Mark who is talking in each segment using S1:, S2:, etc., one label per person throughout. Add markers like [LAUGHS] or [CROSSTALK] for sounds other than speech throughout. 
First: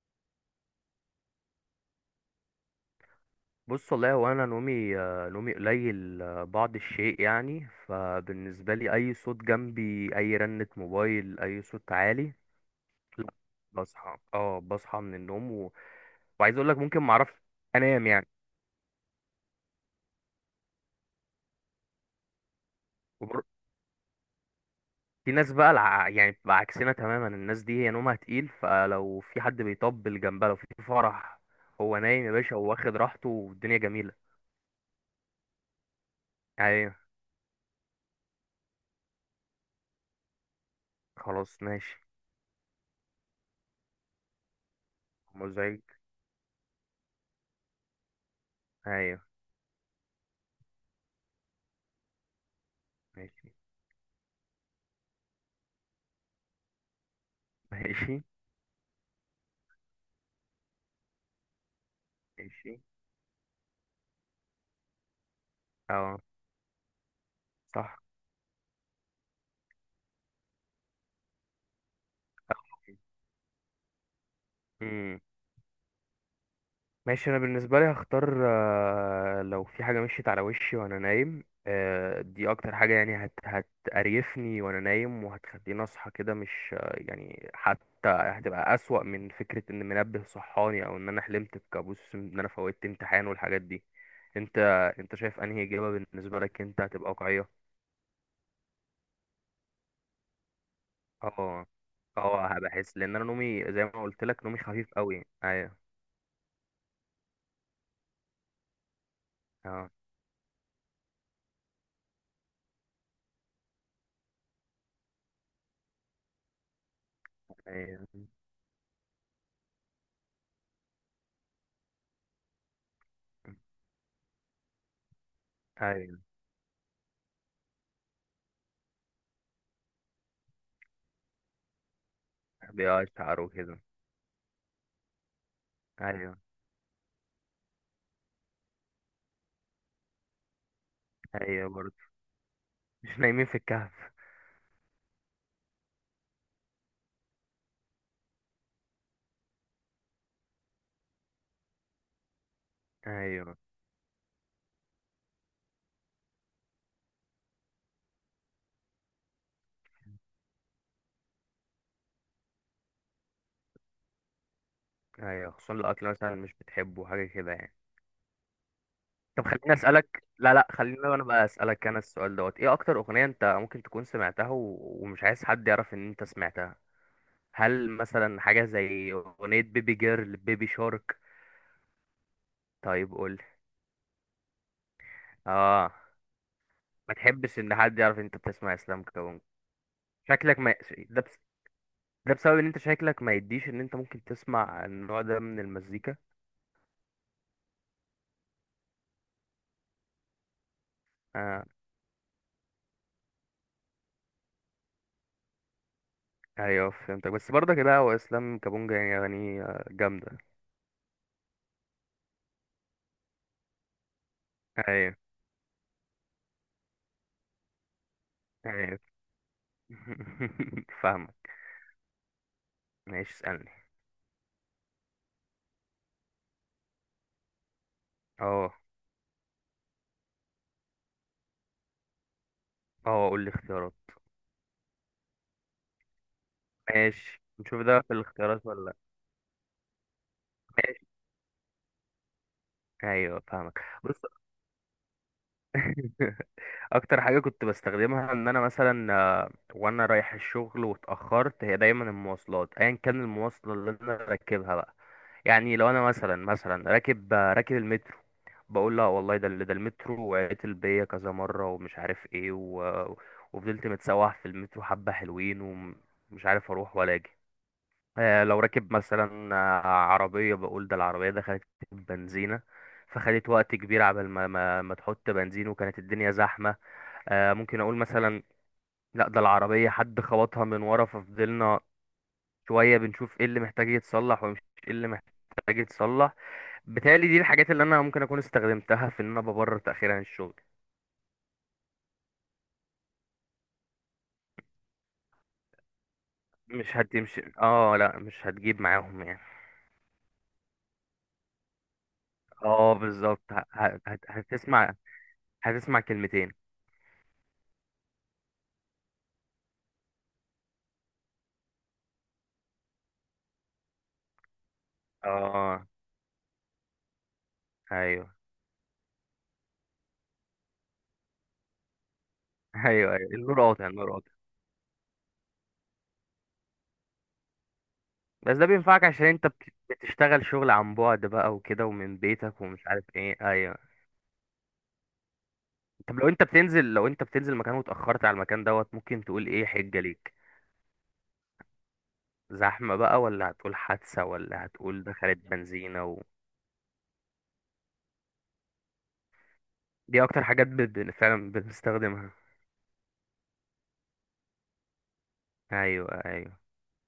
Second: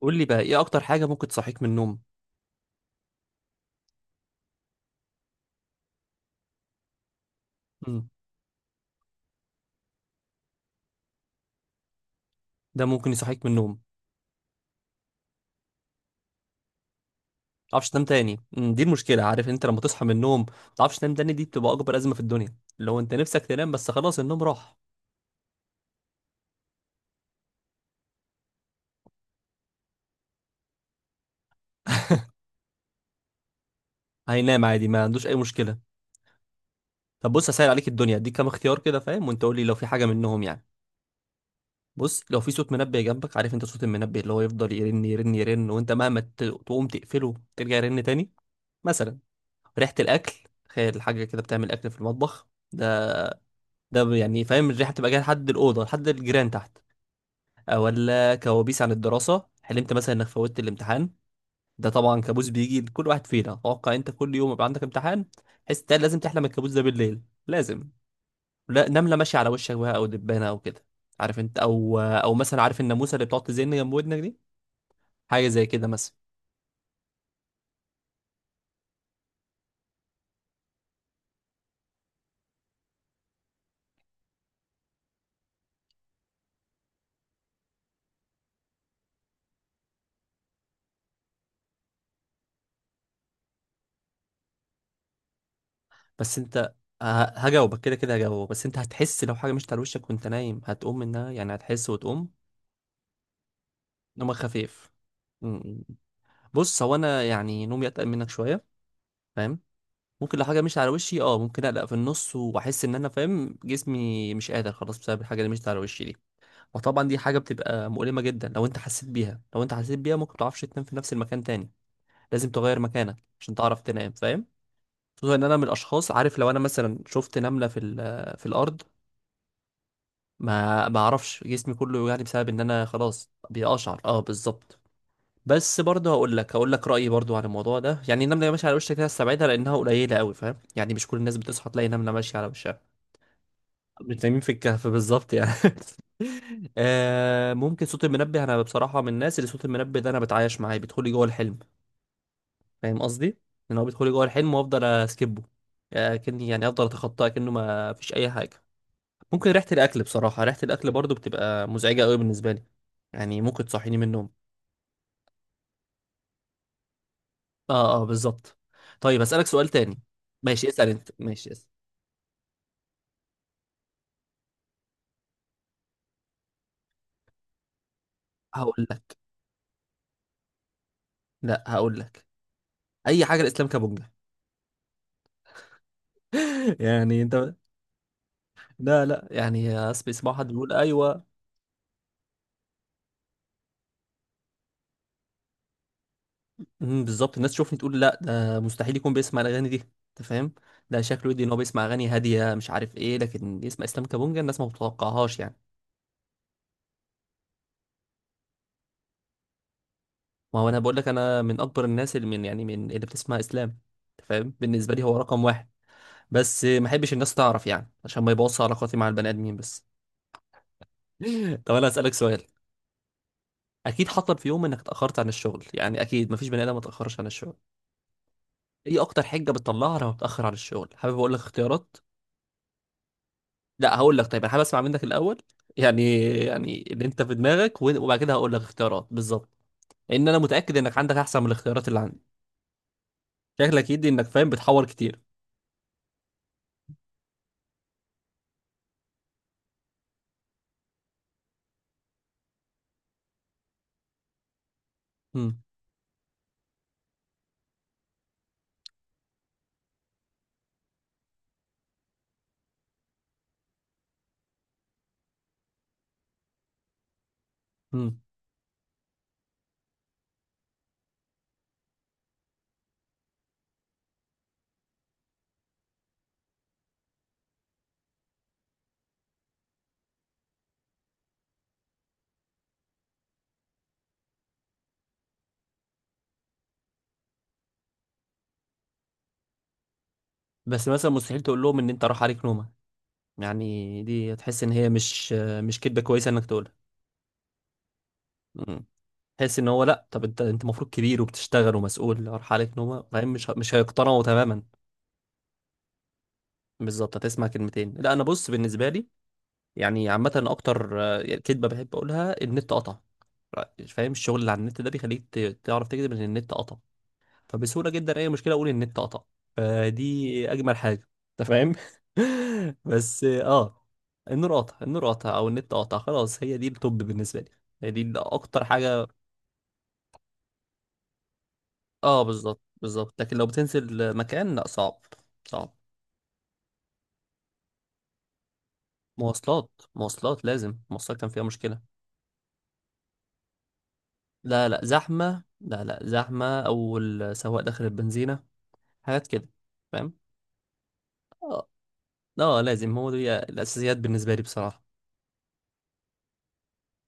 S1: قول لي بقى ايه اكتر حاجه ممكن تصحيك من النوم.
S2: بص، والله هو انا نومي نومي قليل بعض الشيء يعني.
S1: مم.
S2: فبالنسبه لي، اي صوت جنبي، اي رنه موبايل، اي صوت عالي.
S1: ده ممكن
S2: لا،
S1: يصحيك من النوم ما
S2: بصحى من النوم وعايز اقول لك ممكن ما اعرفش
S1: تعرفش تنام
S2: انام يعني.
S1: تاني. مم. دي المشكله، عارف انت لما تصحى من النوم ما تعرفش تنام تاني دي بتبقى اكبر ازمه في الدنيا، لو انت
S2: وبر...
S1: نفسك تنام بس خلاص النوم راح.
S2: في ناس بقى يعني بتبقى عكسنا تماما. الناس دي هي نومها تقيل، فلو في حد بيطبل جنبها، لو في فرح، هو نايم يا باشا وواخد راحته والدنيا جميله.
S1: هينام عادي ما عندوش اي مشكله.
S2: ايوه.
S1: طب بص، هسهل عليك الدنيا، اديك كام اختيار كده فاهم، وانت قول لي لو في حاجه منهم يعني.
S2: خلاص ماشي.
S1: بص، لو في صوت منبه جنبك، عارف انت صوت المنبه اللي هو يفضل يرن يرن يرن
S2: مزعج.
S1: وانت مهما تقوم تقفله ترجع يرن تاني. مثلا
S2: ايوه.
S1: ريحه الاكل، تخيل حاجه كده بتعمل اكل في المطبخ. ده
S2: ماشي.
S1: ده يعني فاهم الريحه بتبقى جايه لحد الاوضه لحد الجيران تحت.
S2: [LAUGHS] ماشي.
S1: ولا كوابيس عن الدراسه، حلمت مثلا انك فوتت الامتحان. ده طبعا كابوس
S2: ماشي.
S1: بيجي لكل واحد فينا، اتوقع انت كل يوم يبقى عندك امتحان، تحس ده لازم
S2: اه.
S1: تحلم الكابوس ده بالليل. لازم.
S2: صح.
S1: لا، نمله ماشيه على وشك بقى او دبانه او كده، عارف انت، او مثلا عارف الناموسه اللي بتقعد تزن جنب ودنك دي،
S2: مم.
S1: حاجه زي كده مثلا.
S2: ماشي، انا بالنسبه لي هختار لو في حاجه مشيت على وشي وانا نايم دي اكتر حاجه يعني هتقريفني وانا نايم، وهتخليني اصحى كده. مش يعني، حتى هتبقى اسوأ من فكره ان منبه صحاني او ان انا حلمت بكابوس ان انا فوتت امتحان والحاجات دي. انت انت شايف انهي اجابه
S1: بس
S2: بالنسبه لك
S1: انت
S2: انت
S1: ه-
S2: هتبقى واقعيه؟
S1: هجاوبك كده كده، هجاوبك. بس انت هتحس لو حاجه مشت على وشك وانت نايم هتقوم منها، يعني
S2: اه
S1: هتحس وتقوم.
S2: اه، هبحس لان انا نومي زي ما قلت
S1: نومك
S2: لك نومي
S1: خفيف.
S2: خفيف قوي. ايوه.
S1: بص هو انا يعني نومي اتقل منك شويه، فاهم.
S2: اه،
S1: ممكن لو حاجه مشيت على وشي اه ممكن اقلق في النص واحس ان انا فاهم جسمي مش قادر خلاص بسبب الحاجه اللي مشيت على وشي دي. وطبعا دي حاجه بتبقى مؤلمه
S2: ايوه
S1: جدا، لو انت حسيت بيها، لو انت حسيت بيها ممكن متعرفش تنام في نفس المكان تاني. لازم تغير مكانك عشان تعرف تنام، فاهم. خصوصا ان انا من الاشخاص،
S2: ايوه،
S1: عارف لو انا مثلا شفت نمله في في الارض، ما اعرفش جسمي كله يعني بسبب ان انا خلاص
S2: بيقشعر وكده.
S1: بيقشعر. اه بالظبط. بس برضه هقول
S2: ايوه
S1: لك، هقول لك رايي برضه عن الموضوع ده. يعني النمله اللي ماشيه على وشها كده استبعدها لانها قليله قوي، فاهم. يعني مش كل الناس
S2: ايوه
S1: بتصحى تلاقي
S2: برضه،
S1: نمله ماشيه على وشها.
S2: مش نايمين في الكهف.
S1: مش نايمين في الكهف بالظبط يعني. [LAUGHS] آه، ممكن صوت المنبه. انا بصراحه من الناس اللي صوت المنبه ده انا بتعايش معاه، بيدخل لي جوه الحلم. فاهم قصدي،
S2: ايوه
S1: ان هو بيدخل لي جوه الحلم وافضل اسكبه، كني يعني افضل اتخطاه كانه ما فيش اي حاجه. ممكن ريحه الاكل، بصراحه ريحه الاكل برضه بتبقى مزعجه قوي بالنسبه لي، يعني ممكن تصحيني من النوم.
S2: ايوه، خصوصا لو اكل مثلا مش بتحبه، حاجه كده يعني.
S1: اه اه بالظبط. طيب
S2: طب
S1: اسالك سؤال
S2: خليني
S1: تاني.
S2: اسالك. لا لا،
S1: ماشي اسال
S2: خليني
S1: انت،
S2: انا بقى
S1: ماشي اسال.
S2: اسالك انا السؤال دوت. ايه اكتر اغنيه انت ممكن تكون سمعتها ومش عايز حد يعرف ان انت سمعتها؟ هل مثلا حاجه
S1: هقول
S2: زي
S1: لك،
S2: اغنيه بيبي جيرل، بيبي شارك؟
S1: لا هقول لك
S2: طيب
S1: اي
S2: قول
S1: حاجه،
S2: لي.
S1: الاسلام كبونجا.
S2: اه.
S1: [LAUGHS]
S2: ما
S1: يعني انت.
S2: تحبش ان حد يعرف ان انت بتسمع اسلام
S1: لا لا
S2: كونج؟
S1: يعني اسمع، اسمع حد
S2: شكلك
S1: بيقول
S2: ما... ده
S1: ايوه.
S2: بس... ده بسبب ان انت شكلك ما يديش ان انت ممكن تسمع النوع ده من المزيكا.
S1: بالظبط، الناس تشوفني تقول لا ده مستحيل يكون بيسمع الاغاني دي، انت فاهم. ده شكله يدي ان هو
S2: آه
S1: بيسمع اغاني هاديه مش عارف ايه، لكن يسمع اسلام كابونجا الناس ما بتتوقعهاش يعني.
S2: ايوه، فهمتك. بس برضه كده، هو اسلام كابونجا يعني اغانيه جامده.
S1: ما هو انا بقول لك انا من اكبر الناس اللي من يعني من اللي بتسمع اسلام. انت فاهم، بالنسبه لي هو
S2: ايوه
S1: رقم واحد. بس ما احبش الناس تعرف يعني عشان ما يبوظش علاقاتي
S2: ايوه.
S1: مع البني ادمين بس.
S2: [LAUGHS] فاهمك.
S1: [LAUGHS] طب انا اسالك سؤال.
S2: ماشي اسالني.
S1: اكيد حصل في يوم انك اتاخرت عن الشغل، يعني اكيد مفيش بني ادم ما اتاخرش عن الشغل.
S2: اه
S1: ايه اكتر حجه بتطلعها لما بتاخر عن الشغل؟ حابب اقول لك اختيارات؟
S2: اه، قول لي اختيارات.
S1: لا هقول لك، طيب انا حابب اسمع منك الاول. يعني يعني اللي انت في
S2: ماشي، نشوف
S1: دماغك،
S2: ده في
S1: وبعد كده هقول لك
S2: الاختيارات ولا لا.
S1: اختيارات بالظبط، لان انا متاكد انك
S2: ماشي.
S1: عندك احسن من الاختيارات اللي عندي.
S2: ايوه فاهمك،
S1: شكلك يدي
S2: بص.
S1: انك فاهم، بتحور كتير.
S2: [LAUGHS] اكتر حاجه كنت بستخدمها ان انا مثلا وانا رايح الشغل واتاخرت، هي دايما المواصلات، ايا كان المواصله اللي انا راكبها بقى.
S1: امم.
S2: يعني لو انا مثلا راكب المترو، بقول: لا والله، ده المترو وعطل بيا كذا مره ومش عارف ايه و... آه، وفضلت متسوح في المترو حبه حلوين ومش عارف اروح ولا اجي.
S1: امم.
S2: لو راكب مثلا عربيه، بقول ده العربيه دخلت بنزينه فخدت وقت كبير عبال ما تحط بنزين وكانت الدنيا زحمه. ممكن اقول مثلا: لا، ده العربية حد خبطها من ورا ففضلنا شوية بنشوف ايه اللي محتاج يتصلح ومش ايه اللي محتاج يتصلح. بالتالي دي الحاجات اللي انا ممكن اكون استخدمتها في ان انا ببرر تأخير عن الشغل.
S1: بس مثلا مستحيل تقول لهم ان انت راح عليك نومه، يعني دي تحس ان هي مش كدبه كويسه انك تقولها.
S2: مش هتمشي. اه لا، مش هتجيب
S1: امم.
S2: معاهم يعني.
S1: تحس ان هو لا، طب انت انت المفروض كبير وبتشتغل ومسؤول راح عليك
S2: اه
S1: نومه، فاهم، مش
S2: بالظبط،
S1: مش هيقتنعوا تماما.
S2: هتسمع، هتسمع كلمتين.
S1: بالظبط هتسمع كلمتين. لا انا بص بالنسبه لي، يعني عامه اكتر كدبه بحب اقولها، النت قطع. فاهم، الشغل اللي على النت ده بيخليك
S2: اه
S1: تعرف تكذب ان النت قطع. فبسهوله جدا
S2: ايوه.
S1: اي مشكله اقول النت قطع، فدي اجمل حاجه انت فاهم.
S2: [LAUGHS]
S1: [LAUGHS]
S2: ايوه
S1: بس
S2: ايوه، النور
S1: اه،
S2: قاطع النور قاطع.
S1: النور قطع، النور قطع او النت قطع، خلاص هي دي التوب بالنسبه لي، هي دي
S2: بس
S1: اكتر
S2: ده بينفعك
S1: حاجه.
S2: عشان انت بتشتغل شغل عن بعد بقى وكده ومن
S1: اه بالظبط
S2: بيتك ومش عارف
S1: بالظبط، لكن
S2: ايه.
S1: لو
S2: ايوه.
S1: بتنزل مكان لا، صعب. صعب.
S2: طب لو انت بتنزل مكان واتأخرت على المكان دوت، ممكن تقول ايه
S1: مواصلات،
S2: حجة ليك؟
S1: مواصلات، لازم المواصلات كان فيها مشكلة.
S2: زحمة بقى، ولا هتقول حادثة، ولا
S1: لا لا
S2: هتقول دخلت
S1: زحمة، لا لا
S2: بنزينة
S1: زحمة، أو السواق داخل البنزينة، حاجات كده فاهم.
S2: دي اكتر حاجات فعلا
S1: اه
S2: بنستخدمها.
S1: اه لازم، هو دي الأساسيات بالنسبة لي بصراحة.
S2: ايوه ايوه.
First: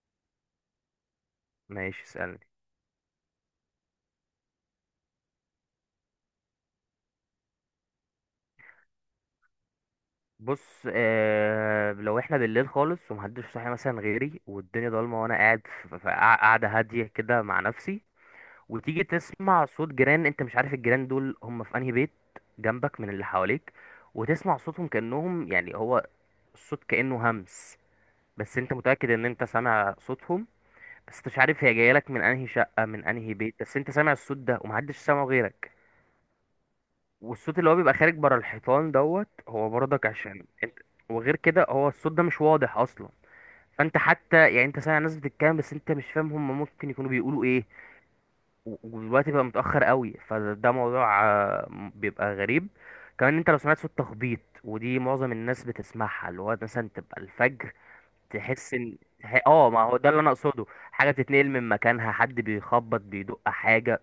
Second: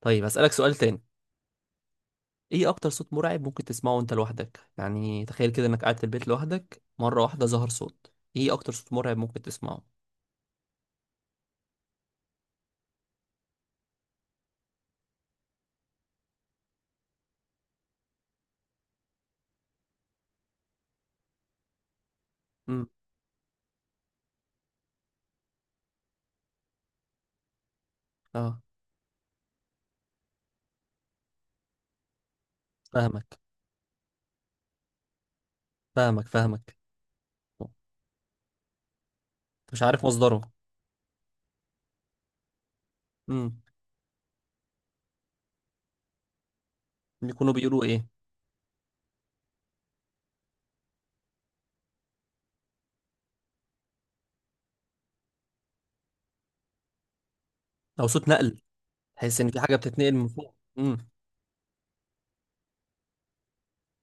S1: طيب هسألك سؤال تاني.
S2: ماشي اسألني.
S1: ايه أكتر صوت مرعب ممكن تسمعه وانت لوحدك؟ يعني تخيل كده انك قاعد في البيت لوحدك، مرة واحدة ظهر صوت، ايه أكتر صوت مرعب ممكن تسمعه؟
S2: بص لو احنا بالليل خالص ومحدش صاحي مثلا غيري، والدنيا ضلمة وانا قاعد في قاعدة هادية كده مع نفسي، وتيجي تسمع صوت جيران. انت مش عارف الجيران دول هم في انهي بيت
S1: امم.
S2: جنبك من اللي حواليك، وتسمع صوتهم كأنهم يعني هو الصوت كأنه همس. بس
S1: اه.
S2: انت متأكد ان انت سامع صوتهم، بس انت مش عارف هي جايه لك من انهي شقة من انهي
S1: فاهمك،
S2: بيت. بس انت سامع الصوت ده ومحدش سامعه غيرك.
S1: فاهمك، فاهمك.
S2: والصوت
S1: أنت
S2: اللي هو بيبقى خارج بره الحيطان دوت، هو
S1: مش عارف
S2: برضك
S1: مصدره،
S2: عشان انت. وغير كده هو الصوت ده مش واضح اصلا، فانت حتى يعني انت سامع ناس بتتكلم بس انت مش فاهم هم ممكن يكونوا بيقولوا
S1: يكونوا
S2: ايه.
S1: بيقولوا ايه.
S2: ودلوقتي بقى متأخر قوي، فده موضوع بيبقى غريب. كمان انت لو سمعت صوت تخبيط، ودي معظم الناس بتسمعها، اللي هو مثلا تبقى الفجر،
S1: او صوت نقل،
S2: تحس ان
S1: تحس ان في حاجه
S2: ما هو ده
S1: بتتنقل
S2: اللي
S1: من
S2: انا
S1: فوق.
S2: اقصده،
S1: امم.
S2: حاجة بتتنقل من مكانها، حد بيخبط بيدق حاجة.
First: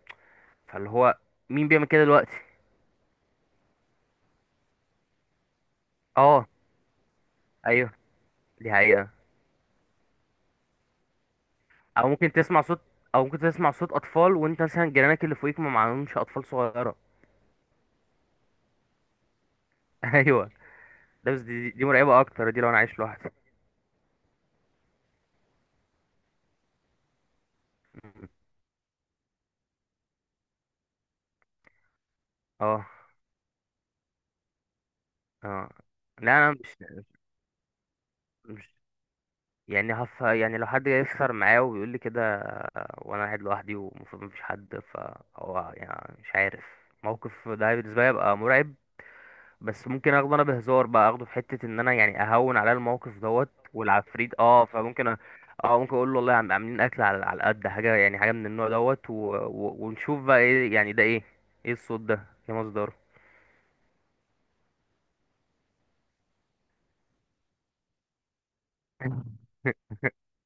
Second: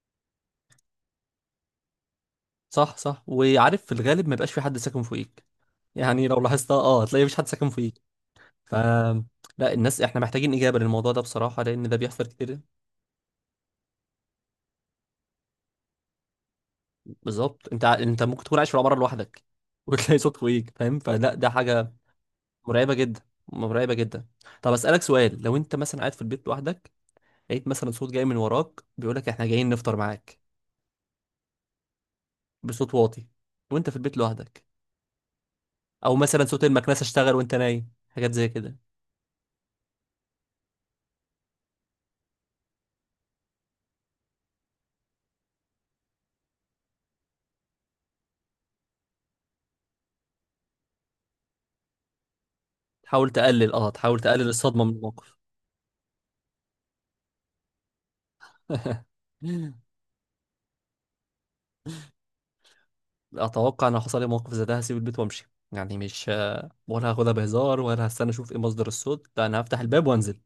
S2: فاللي هو مين بيعمل كده دلوقتي؟
S1: صح صح، وعارف في الغالب ما يبقاش في حد ساكن فوقيك، يعني لو
S2: اه
S1: لاحظتها اه هتلاقي مفيش حد ساكن
S2: ايوه،
S1: فوقيك.
S2: دي
S1: ف،
S2: حقيقة.
S1: لا الناس احنا محتاجين اجابه للموضوع ده بصراحه، لان ده
S2: او
S1: بيحصل
S2: ممكن
S1: كتير.
S2: تسمع صوت او ممكن تسمع صوت اطفال وانت مثلا جيرانك اللي فوقيك ما معهمش اطفال صغيرة.
S1: بالظبط انت انت ممكن تكون عايش في العماره لوحدك [LAUGHS]
S2: [LAUGHS]
S1: وتلاقي صوت
S2: ايوه.
S1: فوقيك، فاهم،
S2: ده
S1: فلا
S2: بس
S1: ده
S2: دي
S1: حاجه
S2: مرعبة اكتر، دي لو انا
S1: مرعبه
S2: عايش
S1: جدا،
S2: لوحدي.
S1: مرعبه جدا. طب اسالك سؤال، لو انت مثلا قاعد في البيت لوحدك، لقيت مثلا صوت جاي من وراك بيقول لك احنا جايين نفطر معاك،
S2: اه
S1: بصوت واطي، وانت في البيت لوحدك،
S2: اه،
S1: او
S2: لا
S1: مثلا
S2: انا
S1: صوت
S2: مش
S1: المكنسه اشتغل وانت نايم، حاجات زي
S2: مش
S1: كده.
S2: يعني هف يعني لو حد يسهر معايا وبيقول لي كده وانا قاعد لوحدي ومفروض مفيش حد، فهو يعني مش عارف. الموقف ده بالنسبه لي يبقى مرعب. بس ممكن اخده انا بهزار بقى، اخده في حته ان انا يعني اهون على الموقف
S1: تحاول
S2: دوت
S1: تقلل، اه تحاول
S2: والعفريت.
S1: تقلل
S2: اه
S1: الصدمه من
S2: فممكن أ...
S1: الموقف.
S2: اه ممكن اقول له: والله عم، عاملين اكل على قد حاجه يعني، حاجه من النوع
S1: [LAUGHS]
S2: دوت، ونشوف بقى ايه يعني، ده ايه؟ ايه الصوت ده؟ ايه مصدره؟
S1: اتوقع ان لو حصل لي موقف زي ده هسيب البيت وامشي، يعني مش ولا هاخدها بهزار ولا هستنى اشوف ايه مصدر الصوت، لا
S2: [LAUGHS]
S1: انا هفتح الباب وانزل،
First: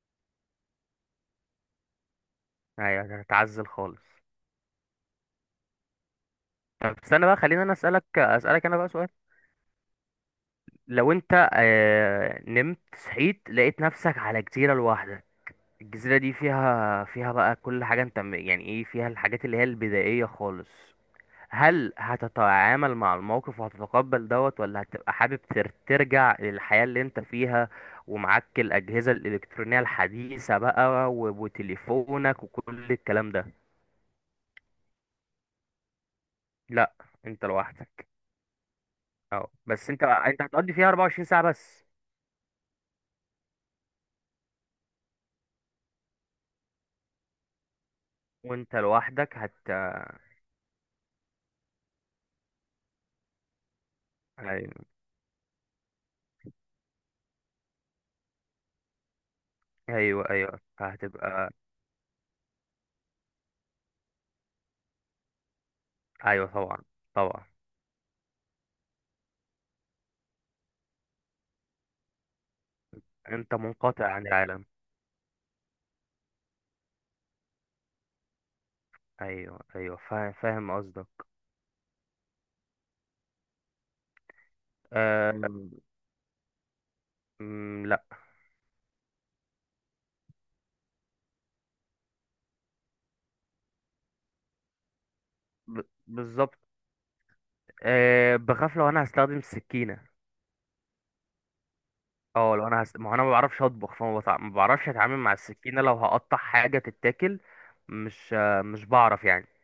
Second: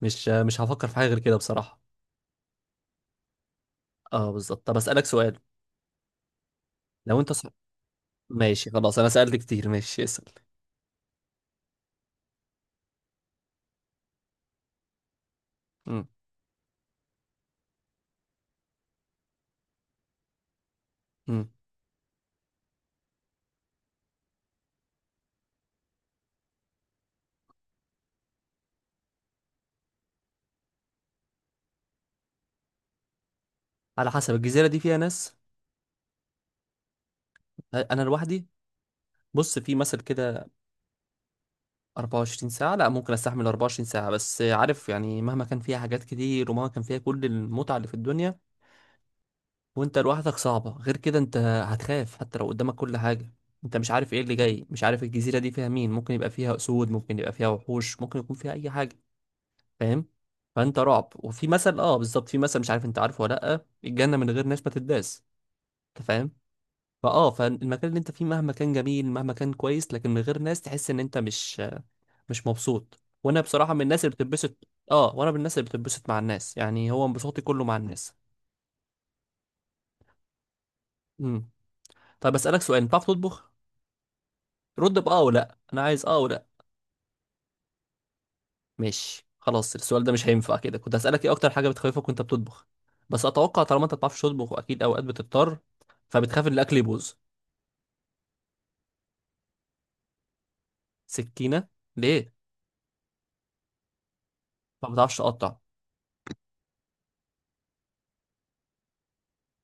S1: مش هفكر في حاجه غير كده بصراحه.
S2: ايوه، هتعزل خالص.
S1: اه بالظبط. طب اسالك سؤال،
S2: طب
S1: لو
S2: استنى
S1: انت
S2: بقى،
S1: صح...
S2: خلينا انا اسالك
S1: ماشي
S2: انا بقى
S1: خلاص
S2: سؤال.
S1: انا سالت كتير. [LAUGHS] ماشي اسال.
S2: لو انت نمت صحيت لقيت نفسك على جزيرة لوحدك،
S1: امم.
S2: الجزيرة دي فيها بقى كل حاجة، انت يعني ايه، فيها الحاجات اللي هي البدائية خالص.
S1: امم.
S2: هل هتتعامل مع الموقف وهتتقبل دوت، ولا هتبقى حابب ترجع للحياة اللي انت فيها ومعاك الأجهزة الإلكترونية الحديثة بقى وتليفونك وكل الكلام ده؟
S1: على حسب الجزيره دي فيها ناس.
S2: لا، انت
S1: انا
S2: لوحدك.
S1: لوحدي.
S2: اه،
S1: بص في
S2: بس
S1: مثل
S2: انت
S1: كده،
S2: هتقضي فيها 24 ساعة بس.
S1: 24 ساعة لا ممكن استحمل 24 ساعة، بس عارف يعني مهما كان فيها حاجات كتير ومهما كان فيها كل المتعة اللي في الدنيا،
S2: وانت لوحدك
S1: وانت لوحدك صعبة، غير كده انت هتخاف حتى لو قدامك كل حاجة، انت مش عارف ايه اللي جاي، مش عارف الجزيرة دي فيها مين، ممكن يبقى فيها اسود، ممكن يبقى فيها وحوش، ممكن يكون فيها اي حاجة، فاهم.
S2: ايوه ايوه،
S1: فانت رعب، وفي
S2: فهتبقى.
S1: مثل، اه بالظبط، في مثل مش عارف انت عارفه ولا لا، الجنة من غير ناس ما تداس، انت فاهم.
S2: ايوه طبعا.
S1: فاه،
S2: طبعا.
S1: فالمكان اللي انت فيه مهما كان جميل مهما كان كويس لكن من غير ناس تحس ان انت مش مبسوط، وانا
S2: انت
S1: بصراحه من الناس
S2: منقطع
S1: اللي
S2: عن
S1: بتتبسط،
S2: العالم.
S1: اه وانا من الناس اللي بتتبسط مع الناس، يعني هو انبساطي كله مع الناس.
S2: ايوه ايوه، فاهم فاهم قصدك.
S1: امم. طيب اسالك سؤال، انت بتعرف تطبخ؟ رد باه او لا،
S2: مم.
S1: انا عايز اه او لا.
S2: مم، لا.
S1: ماشي خلاص السؤال ده مش هينفع كده، كنت هسالك ايه اكتر حاجه بتخوفك وانت بتطبخ، بس اتوقع طالما انت ما بتعرفش تطبخ واكيد اوقات بتضطر
S2: ب...
S1: فبتخاف ان
S2: بالظبط.
S1: الاكل يبوظ.
S2: بخاف لو انا هستخدم السكينه.
S1: سكينه؟ ليه؟
S2: اه لو انا ما هو انا ما بعرفش اطبخ، فما ما
S1: ما
S2: بعرفش
S1: بتعرفش
S2: اتعامل مع
S1: تقطع.
S2: السكينه لو هقطع حاجه تتاكل. مش بعرف يعني.